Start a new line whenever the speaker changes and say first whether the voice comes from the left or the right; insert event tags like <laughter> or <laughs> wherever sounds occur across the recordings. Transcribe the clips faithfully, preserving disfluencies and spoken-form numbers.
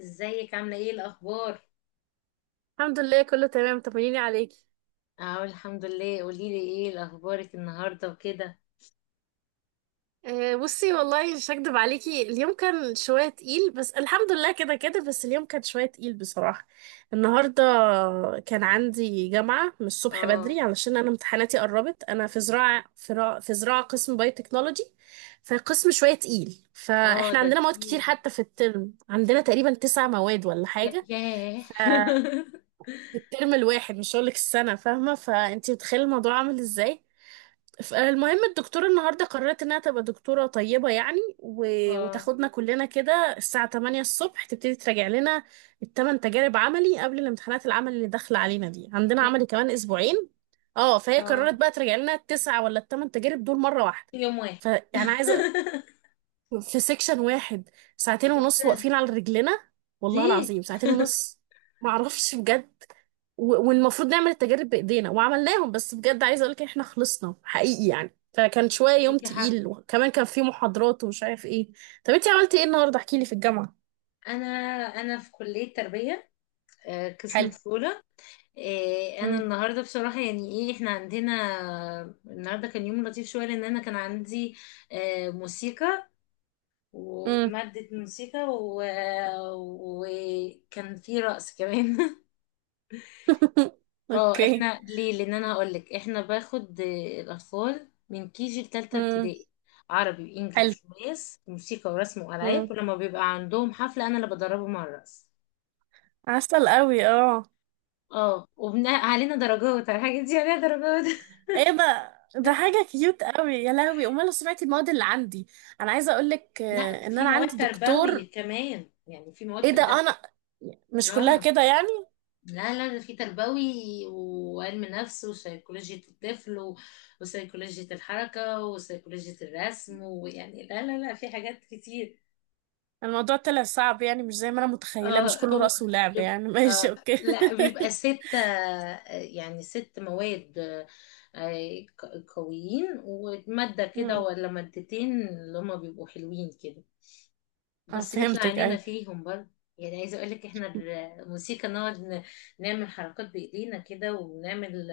left: ازيك؟ عاملة ايه الأخبار؟
right: الحمد لله، كله تمام. طمنيني عليكي.
left: اه، الحمد لله. قوليلي ايه الأخبارك النهاردة وكده.
right: أه، بصي والله مش هكدب عليكي، اليوم كان شوية تقيل. بس الحمد لله، كده كده. بس اليوم كان شوية تقيل بصراحة النهاردة. كان عندي جامعة من الصبح
left: اه.
right: بدري، علشان أنا امتحاناتي قربت. أنا في زراعة، في, را- في زراعة قسم باي تكنولوجي. فقسم شوية تقيل،
left: اه،
right: فإحنا
left: ده
right: عندنا مواد كتير.
left: تقيل.
right: حتى في الترم عندنا تقريبا تسع مواد ولا
left: يا-
right: حاجة.
left: ياه.
right: ففي
left: <laughs>
right: الترم الواحد، مش هقولك السنة، فاهمة؟ فأنتي متخيلة الموضوع عامل ازاي. فالمهم الدكتورة النهاردة قررت انها تبقى دكتورة طيبة يعني، و...
left: اه.
right: وتاخدنا كلنا كده الساعة ثمانية الصبح، تبتدي تراجع لنا الثمان تجارب عملي قبل الامتحانات العمل اللي داخلة علينا دي. عندنا
left: يا-
right: عملي كمان اسبوعين. اه، فهي قررت
left: اه،
right: بقى تراجع لنا التسعة ولا الثمان تجارب دول مرة واحدة.
left: في يوم واحد.
right: فيعني عايزة
left: <laughs>
right: في سيكشن واحد، ساعتين
left: ايه
right: ونص
left: ده؟
right: واقفين على رجلنا. والله
left: ليه؟
right: العظيم ساعتين ونص، معرفش بجد. و- والمفروض نعمل التجارب بايدينا، وعملناهم. بس بجد عايزه اقول لك احنا خلصنا حقيقي يعني. فكان شويه يوم
left: ليكي حق.
right: تقيل، وكمان كان في محاضرات ومش عارف ايه. طب انتي عملتي ايه النهارده؟ احكي لي في الجامعه.
left: انا انا في كلية تربية. آه، قسم
right: حلو.
left: طفولة. آه، انا
right: امم.
left: النهارده بصراحه، يعني ايه احنا عندنا. النهارده كان يوم لطيف شويه لان انا كان عندي آه، موسيقى
right: امم.
left: ومادة موسيقى و... وكان في رقص كمان. <laughs>
right: <laughs>
left: اه،
right: اوكي.
left: احنا ليه؟ لان انا هقولك، احنا باخد الاطفال من كيجي لتالتة
right: امم.
left: ابتدائي: عربي
right: حلو.
left: وانجليش وماس وموسيقى ورسم والعاب،
right: امم.
left: ولما بيبقى عندهم حفلة انا اللي بدربهم على الرقص.
right: عسل قوي، اه.
left: اه، وبناء علينا درجات، على الحاجات دي عليها درجات.
right: ايه بقى؟ ده حاجة كيوت قوي يا لهوي. امال لو سمعتي المواد اللي عندي. انا عايزة اقولك
left: <laughs> لا،
right: آه، ان
left: في
right: انا
left: مواد
right: عندي
left: تربوي
right: دكتور.
left: كمان، يعني في
right: ايه ده؟
left: مواد ده.
right: انا مش كلها
left: اه.
right: كده يعني.
left: لا لا، ده في تربوي وعلم نفس وسيكولوجية الطفل و- وسيكولوجية الحركة وسيكولوجية الرسم، ويعني لا لا لا، في حاجات كتير.
right: الموضوع طلع صعب يعني، مش زي ما انا متخيلة. مش
left: اه،
right: كله
left: هو
right: رأس ولعب
left: بيبقى،
right: يعني. <laughs>
left: آه
right: ماشي، اوكي.
left: لا، بيبقى ستة، آه، يعني ست مواد. آه، ق- قويين، ومادة
right: <laughs>
left: كده
right: مم.
left: ولا مادتين اللي هما بيبقوا حلوين كده،
right: اه،
left: بس بيطلع
right: فهمتك
left: عينينا
right: اي.
left: فيهم برضه. يعني عايزة اقولك، احنا الموسيقى نقعد، ن- نعمل حركات بايدينا كده، ونعمل،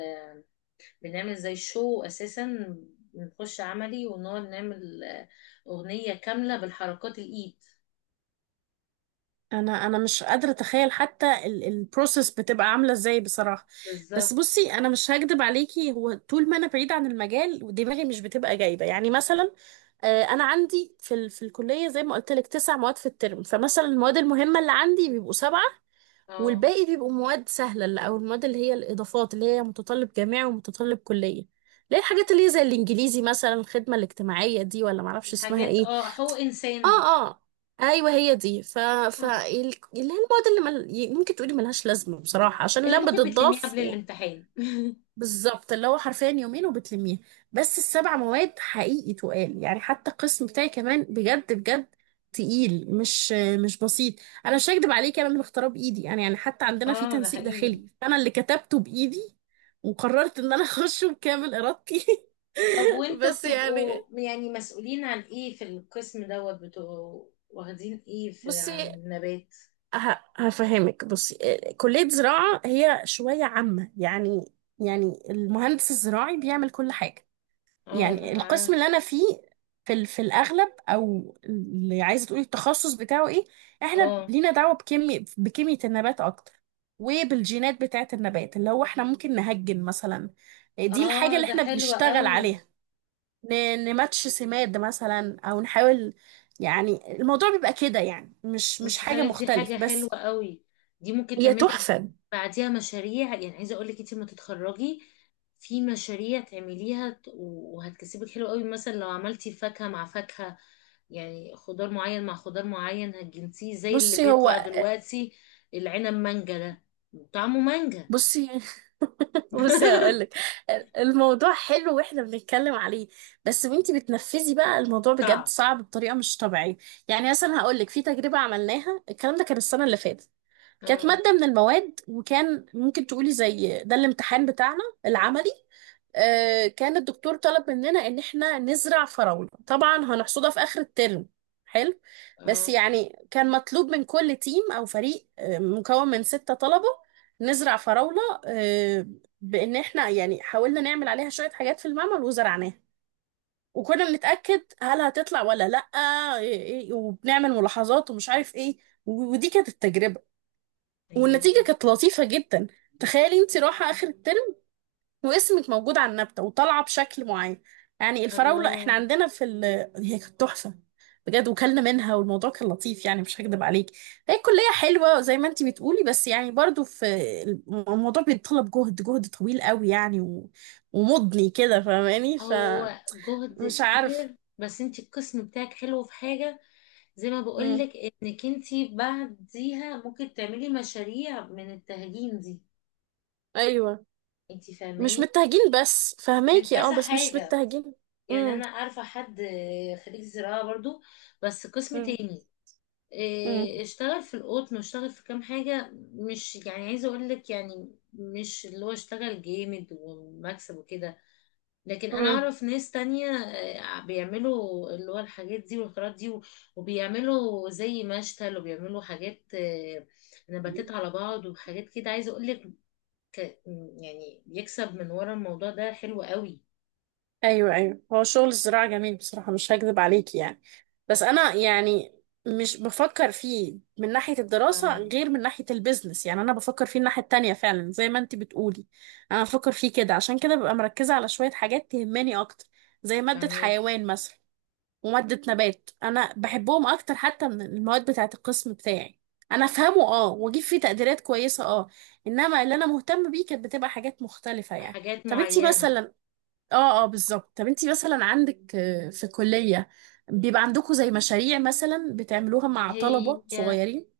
left: بنعمل زي شو اساسا. بنخش عملي ونقعد نعمل آه، اغنية كاملة بالحركات الايد.
right: انا انا مش قادره اتخيل حتى البروسيس بتبقى عامله ازاي بصراحه. بس
left: بالظبط.
right: بصي، انا مش هكدب عليكي، هو طول ما انا بعيده عن المجال دماغي مش بتبقى جايبه. يعني مثلا، آه، انا عندي في ال... في الكليه، زي ما قلت لك، تسع مواد في الترم. فمثلا المواد المهمه اللي عندي بيبقوا سبعه.
left: اه،
right: والباقي بيبقوا مواد سهله، اللي- او المواد اللي هي الاضافات، اللي هي متطلب جامعي ومتطلب كليه. ليه الحاجات اللي هي زي الانجليزي مثلا، الخدمه الاجتماعيه دي، ولا معرفش اسمها
left: الحاجات.
right: ايه.
left: اه، هو انسان.
right: اه، اه. ايوه، هي دي. ف ف
left: آه.
right: ال- اللي هي المواد اللي مل... ي- ممكن تقولي ملهاش لازمه بصراحه، عشان
left: اللي
right: لما
left: ممكن بتلميه
right: بتضاف
left: قبل
right: و...
left: الامتحان.
right: بالظبط، اللي هو حرفيا يومين وبتلميها. بس السبع مواد حقيقي تقال يعني. حتى القسم بتاعي كمان، بجد بجد تقيل، مش مش بسيط. انا مش هكدب عليك، انا اللي مختاره بايدي يعني يعني حتى
left: <laughs>
right: عندنا في
left: اه، ده
right: تنسيق
left: حقيقي.
right: داخلي، انا اللي كتبته بايدي. وقررت ان انا <laughs> اخشه بكامل ارادتي.
left: طب
right: <laughs>
left: وانتوا
right: بس
left: بتبقوا
right: يعني
left: يعني مسؤولين عن ايه في القسم دوت؟ بتبقوا واخدين ايه في،
right: بصي،
left: عن النبات؟
right: ه- هفهمك. بصي، آه، كلية زراعة هي شوية عامة يعني. يعني المهندس الزراعي بيعمل كل حاجة.
left: اه
right: يعني
left: من
right: القسم
left: عن-
right: اللي أنا فيه، في ال- في الأغلب، أو اللي عايزة تقولي التخصص بتاعه إيه، إحنا
left: اه
right: لينا دعوة بكيمياء بكيمياء النبات أكتر. وبالجينات بتاعة النبات. اللي هو إحنا ممكن نهجن مثلا. آه، دي الحاجة
left: اه،
right: اللي
left: ده
right: إحنا
left: حلو
right: بنشتغل
left: قوي.
right: عليها. ن- نماتش سماد مثلا، أو نحاول. يعني الموضوع بيبقى كده يعني، مش مش
left: بس
right: حاجة
left: خلي بالك، دي حاجة
right: مختلف
left: حلوة
right: بس.
left: قوي. دي ممكن
right: هي
left: تعملي
right: تحفة.
left: بعديها مشاريع. يعني عايزة اقول لك، انت لما تتخرجي في مشاريع تعمليها، ت- وهتكسبك حلو قوي. مثلا لو عملتي فاكهة مع فاكهة، يعني خضار معين مع خضار معين، هتجنسيه زي اللي
right: بصي هو
left: بيطلع دلوقتي، العنب مانجا ده، طعمه مانجا.
right: بصي. <laughs> بصي هقولك،
left: <laughs>
right: الموضوع حلو واحنا بنتكلم عليه. بس وانتي بتنفذي بقى، الموضوع بجد
left: صعب.
right: صعب بطريقة مش طبيعية. يعني مثلا هقولك، في تجربة عملناها، الكلام ده كان السنة اللي فاتت. كانت
left: اه
right: مادة من المواد، وكان ممكن تقولي زي ده الامتحان بتاعنا العملي. آه، كان الدكتور طلب مننا ان احنا نزرع فراولة، طبعا هنحصدها في اخر الترم. حلو. بس
left: اه،
right: يعني كان مطلوب من كل تيم او فريق آه، مكون من ستة طلبة، نزرع فراولة. آه، بان احنا يعني حاولنا نعمل عليها شوية حاجات في المعمل، وزرعناها. وكنا بنتأكد هل هتطلع ولا لأ. إيه- إيه، وبنعمل ملاحظات ومش عارف ايه. و- ودي كانت التجربة.
left: ايوه.
right: والنتيجة كانت لطيفة جدا. تخيلي انت رايحة آخر الترم، واسمك موجود على النبتة وطالعة بشكل معين. يعني الفراولة احنا
left: الله.
right: عندنا في ال... هي كانت تحفة بجد، وكلنا منها، والموضوع كان لطيف يعني. مش هكدب عليك، هي الكلية حلوة زي ما انت بتقولي، بس يعني برضو في الم- الموضوع بيتطلب جهد، جهد طويل قوي يعني. و... ومضني كده، فاهماني؟
left: هو
right: فمش
left: جهد
right: عارف.
left: كتير، بس انت القسم بتاعك حلو في حاجة، زي ما
right: مم.
left: بقولك انك انتي بعديها ممكن تعملي مشاريع من التهجين دي.
right: ايوه،
left: انتي
right: مش
left: فاهماني،
right: متهجين. بس
left: من
right: فهماكي، اه،
left: كذا
right: بس مش
left: حاجة.
right: متهجين.
left: يعني انا عارفة حد آه، خريج زراعة برضو، بس قسم
right: امم.
left: تاني. آه، اشتغل في القطن، واشتغل في كام حاجة. مش يعني عايزة اقولك، يعني مش اللي هو اشتغل جامد ومكسب وكده، لكن انا
right: امم.
left: اعرف ناس تانية آه، بيعملوا اللي هو الحاجات دي والحاجات دي، و- وبيعملوا زي مشتل، وبيعملوا حاجات آه، نباتات على بعض وحاجات كده. عايزة اقول لك، يعني بيكسب من ورا الموضوع ده حلو قوي.
right: ايوه، ايوه. هو شغل الزراعه جميل بصراحه، مش هكذب عليك يعني. بس انا يعني مش بفكر فيه من ناحيه الدراسه،
left: فاهمك.
right: غير من ناحيه البيزنس. يعني انا بفكر فيه الناحيه التانية فعلا، زي ما انت بتقولي. انا بفكر فيه كده، عشان كده ببقى مركزه على شويه حاجات تهمني اكتر. زي ماده
left: فاهمك،
right: حيوان مثلا، وماده نبات، انا بحبهم اكتر حتى من المواد بتاعه القسم بتاعي. انا افهمه اه، واجيب فيه تقديرات كويسه اه. انما اللي انا مهتم بيه كانت بتبقى حاجات مختلفه يعني.
left: حاجات
right: طب انتي
left: معينة.
right: مثلا، اه اه، بالظبط. طب انتي مثلا عندك آه، في كلية، بيبقى عندكم زي مشاريع مثلا بتعملوها مع
left: هي
right: طلبة صغيرين؟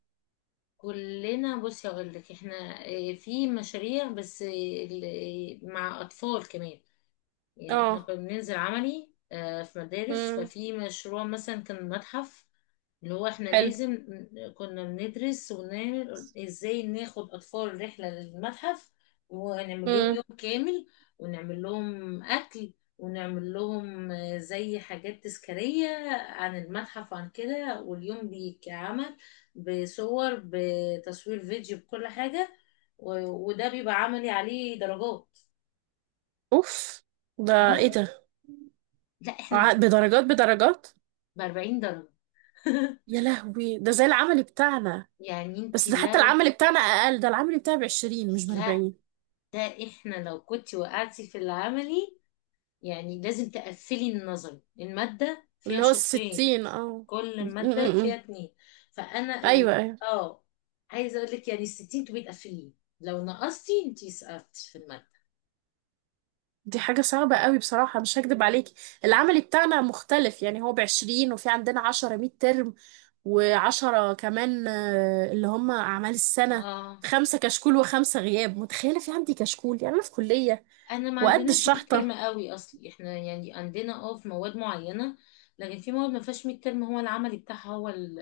left: كلنا، بصي اقول لك، احنا آه، في مشاريع، بس آه، ال- آه، مع اطفال كمان. يعني احنا
right: اه.
left: كنا بننزل عملي آه، في مدارس،
right: امم.
left: ففي مشروع مثلا كان متحف، اللي هو احنا
right: حلو.
left: لازم، ن- كنا بندرس، ونعمل ازاي ناخد اطفال رحلة للمتحف، ونعمل لهم
right: امم.
left: يوم كامل، ونعمل لهم اكل، ونعمل لهم آه، زي حاجات تذكارية عن المتحف وعن كده، واليوم بيتعمل بصور، بتصوير فيديو، بكل حاجة. و- وده بيبقى عملي عليه درجات.
right: اوف، ده ايه
left: اه،
right: ده؟
left: لا، احنا
right: ع- بدرجات؟ بدرجات؟
left: ب أربعين درجة. <laughs>
right: يا لهوي، ده زي العمل بتاعنا.
left: يعني
right: بس
left: انتي
right: ده حتى
left: لو،
right: العمل بتاعنا اقل، ده العمل بتاعي ب عشرين مش ب
left: لا،
right: أربعين.
left: ده احنا لو كنتي وقعتي في العملي، يعني لازم تقفلي النظري، المادة فيها
right: اللي هو
left: شقين،
right: الستين، اه. م-
left: كل مادة
right: م-
left: فيها
right: م.
left: اتنين. فانا ال...
right: ايوه، ايوه.
left: اه، عايزة اقول لك، يعني الستين تبقي تقفليه، لو نقصتي انتي سقطت في المادة.
right: دي حاجة صعبة قوي بصراحة، مش هكدب عليكي. العمل بتاعنا مختلف يعني، هو بعشرين، وفي عندنا عشرة ميد ترم. وعشرة كمان آه، اللي هم أعمال السنة.
left: اه،
right: خمسة كشكول وخمسة غياب. متخيلة في عندي كشكول؟ يعني أنا في كلية
left: انا ما
right: وقد
left: عندناش ميد ترم
right: الشحطة.
left: قوي اصلي، احنا يعني عندنا، اه، في مواد معينة، لكن في مواد ما فيهاش ميد ترم، هو العملي بتاعها هو ال-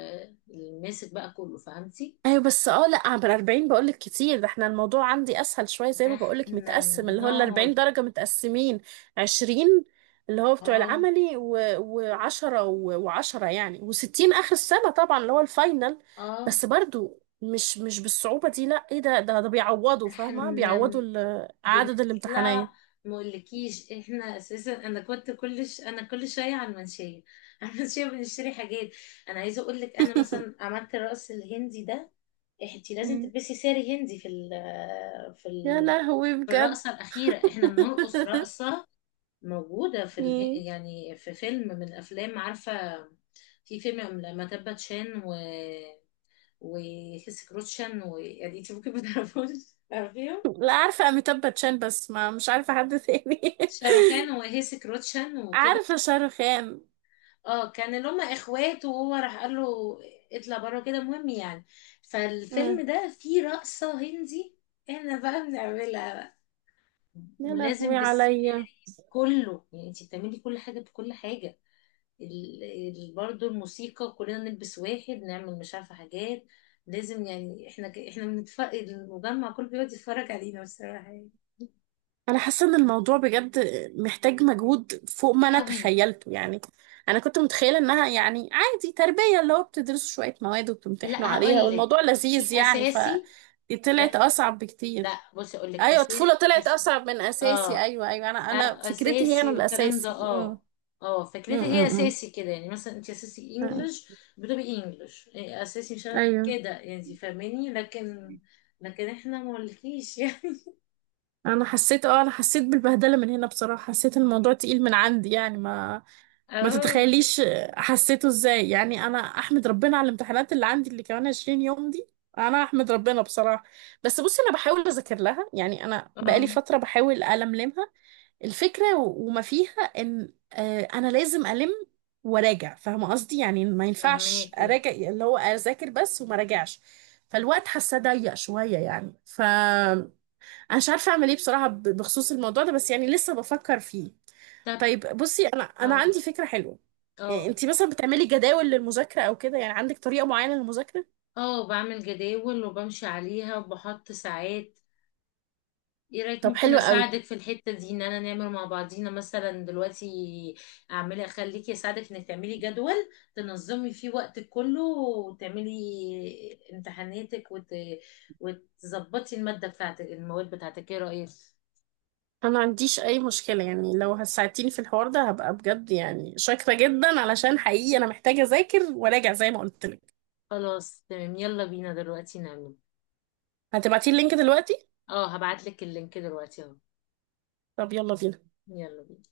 left: الماسك بقى كله، فهمتي؟
right: ايوه بس اه، لا، عبر أربعين بقولك كتير. ده احنا الموضوع عندي اسهل شويه، زي
left: ده
right: ما بقولك
left: احنا
right: متقسم. اللي هو ال الأربعين
left: بنقعد،
right: درجه متقسمين، عشرين اللي هو بتوع
left: اه
right: العملي، و10 و10 يعني. و60 اخر السنه طبعا، اللي هو الفاينل.
left: اه،
right: بس برضو مش مش بالصعوبه دي، لا. ايه ده ده ده بيعوضوا،
left: ده احنا،
right: فاهمه؟
left: بن-
right: بيعوضوا ال- عدد
left: بنطلع.
right: الامتحانات.
left: مقولكيش احنا اساسا، انا كنت كل ش... انا كل شويه على المنشيه، <laughs> على المنشيه بنشتري حاجات. انا عايزه اقول لك، انا مثلا
right: <laughs>
left: عملت الرقص الهندي ده، انت لازم
right: مم.
left: تلبسي ساري هندي في ال... في
right: يا
left: ال...
right: لهوي،
left: في
right: بجد.
left: الرقصه الاخيره احنا
right: <laughs>
left: بنرقص رقصه موجوده في اله...
right: مم.
left: يعني في فيلم من افلام، عارفه، في فيلم لما تبت شان و وهيسي كروتشن. ويعني انت ممكن ما تعرفوش، عارفيهم،
right: لا، عارفه اميتاب باتشان، بس ما مش عارفه حد تاني. <laughs>
left: شاروخان وهيسي كروتشان وكده.
right: عارفة شاروخان.
left: اه، كان اللي هم اخوات، وهو راح قال له اطلع بره كده، مهم يعني. فالفيلم
right: امم.
left: ده فيه رقصة هندي، احنا بقى بنعملها بقى،
right: يا
left: ولازم
right: لهوي عليا.
left: بالساري. كله، يعني انت بتعملي كل حاجة بكل حاجة. ال... ال... برضه الموسيقى كلنا نلبس واحد، نعمل مش عارفة حاجات. لازم يعني احنا، ك... احنا بنتفرج، المجمع كله بيقعد يتفرج علينا بصراحة، يعني
right: انا حاسة ان الموضوع بجد محتاج مجهود فوق ما انا
left: قوي.
right: تخيلته يعني. انا كنت متخيلة انها يعني عادي تربية، اللي هو بتدرسوا شوية مواد وبتمتحنوا
left: لا،
right: عليها
left: هقول لك،
right: والموضوع
left: دي
right: لذيذ يعني ف
left: اساسي.
right: طلعت
left: لا
right: اصعب بكتير.
left: لا، بصي اقول لك
right: ايوه، الطفولة
left: اساسي
right: طلعت
left: بس.
right: اصعب من
left: اه،
right: اساسي. ايوه، ايوه. انا انا
left: آه،
right: فكرتي هي انا
left: اساسي، والكلام ده.
right: الاساسي. امم.
left: اه، اه، فكرتي هي
right: امم.
left: اساسي كده، يعني مثلا انت اساسي
right: امم.
left: انجلش، بتبقي انجلش، إيه، اساسي، مش عارف-
right: ايوه.
left: كده، يعني انت فاهماني، لكن لكن احنا مولكيش يعني. <laughs>
right: انا حسيت اه انا حسيت بالبهدلة من هنا بصراحة. حسيت الموضوع تقيل من عندي يعني، ما ما
left: اه
right: تتخيليش حسيته ازاي يعني. انا احمد ربنا على الامتحانات اللي عندي، اللي كمان عشرين يوم دي. انا احمد ربنا بصراحه. بس بصي انا بحاول اذاكر لها يعني، انا بقالي
left: اه،
right: فتره بحاول الملمها. الفكره و- وما فيها، ان آه، انا لازم الم وراجع، فاهمه قصدي؟ يعني ما ينفعش
left: فاهماكي.
right: اراجع اللي هو اذاكر بس وما راجعش. فالوقت حاسه ضيق شويه يعني. ف انا مش عارفه اعمل ايه بصراحه ب- بخصوص الموضوع ده، بس يعني لسه بفكر فيه.
left: طب،
right: طيب بصي، انا انا
left: اه
right: عندي فكره حلوه. يعني
left: اه
right: انت مثلا بتعملي جداول للمذاكره او كده؟ يعني عندك طريقه معينه للمذاكره؟
left: اه، بعمل جداول وبمشي عليها وبحط ساعات. ايه رايك،
right: طب
left: ممكن
right: حلو قوي.
left: اساعدك في الحته دي، ان انا نعمل مع بعضينا مثلا دلوقتي؟ اعملي، اخليكي اساعدك انك تعملي جدول، تنظمي فيه وقتك كله، وتعملي امتحاناتك، وت... وتظبطي الماده بتاعتك، المواد بتاعتك، ايه رايك؟
right: انا ما عنديش اي مشكله يعني. لو هساعدتيني في الحوار ده، هبقى بجد يعني شاكره جدا، علشان حقيقي انا محتاجه اذاكر وراجع زي ما قلت لك.
left: خلاص، تمام، يلا بينا دلوقتي نعمل.
right: هتبعتي اللينك دلوقتي؟
left: اه، هبعت لك اللينك دلوقتي اهو.
right: طب يلا بينا.
left: يلا بينا.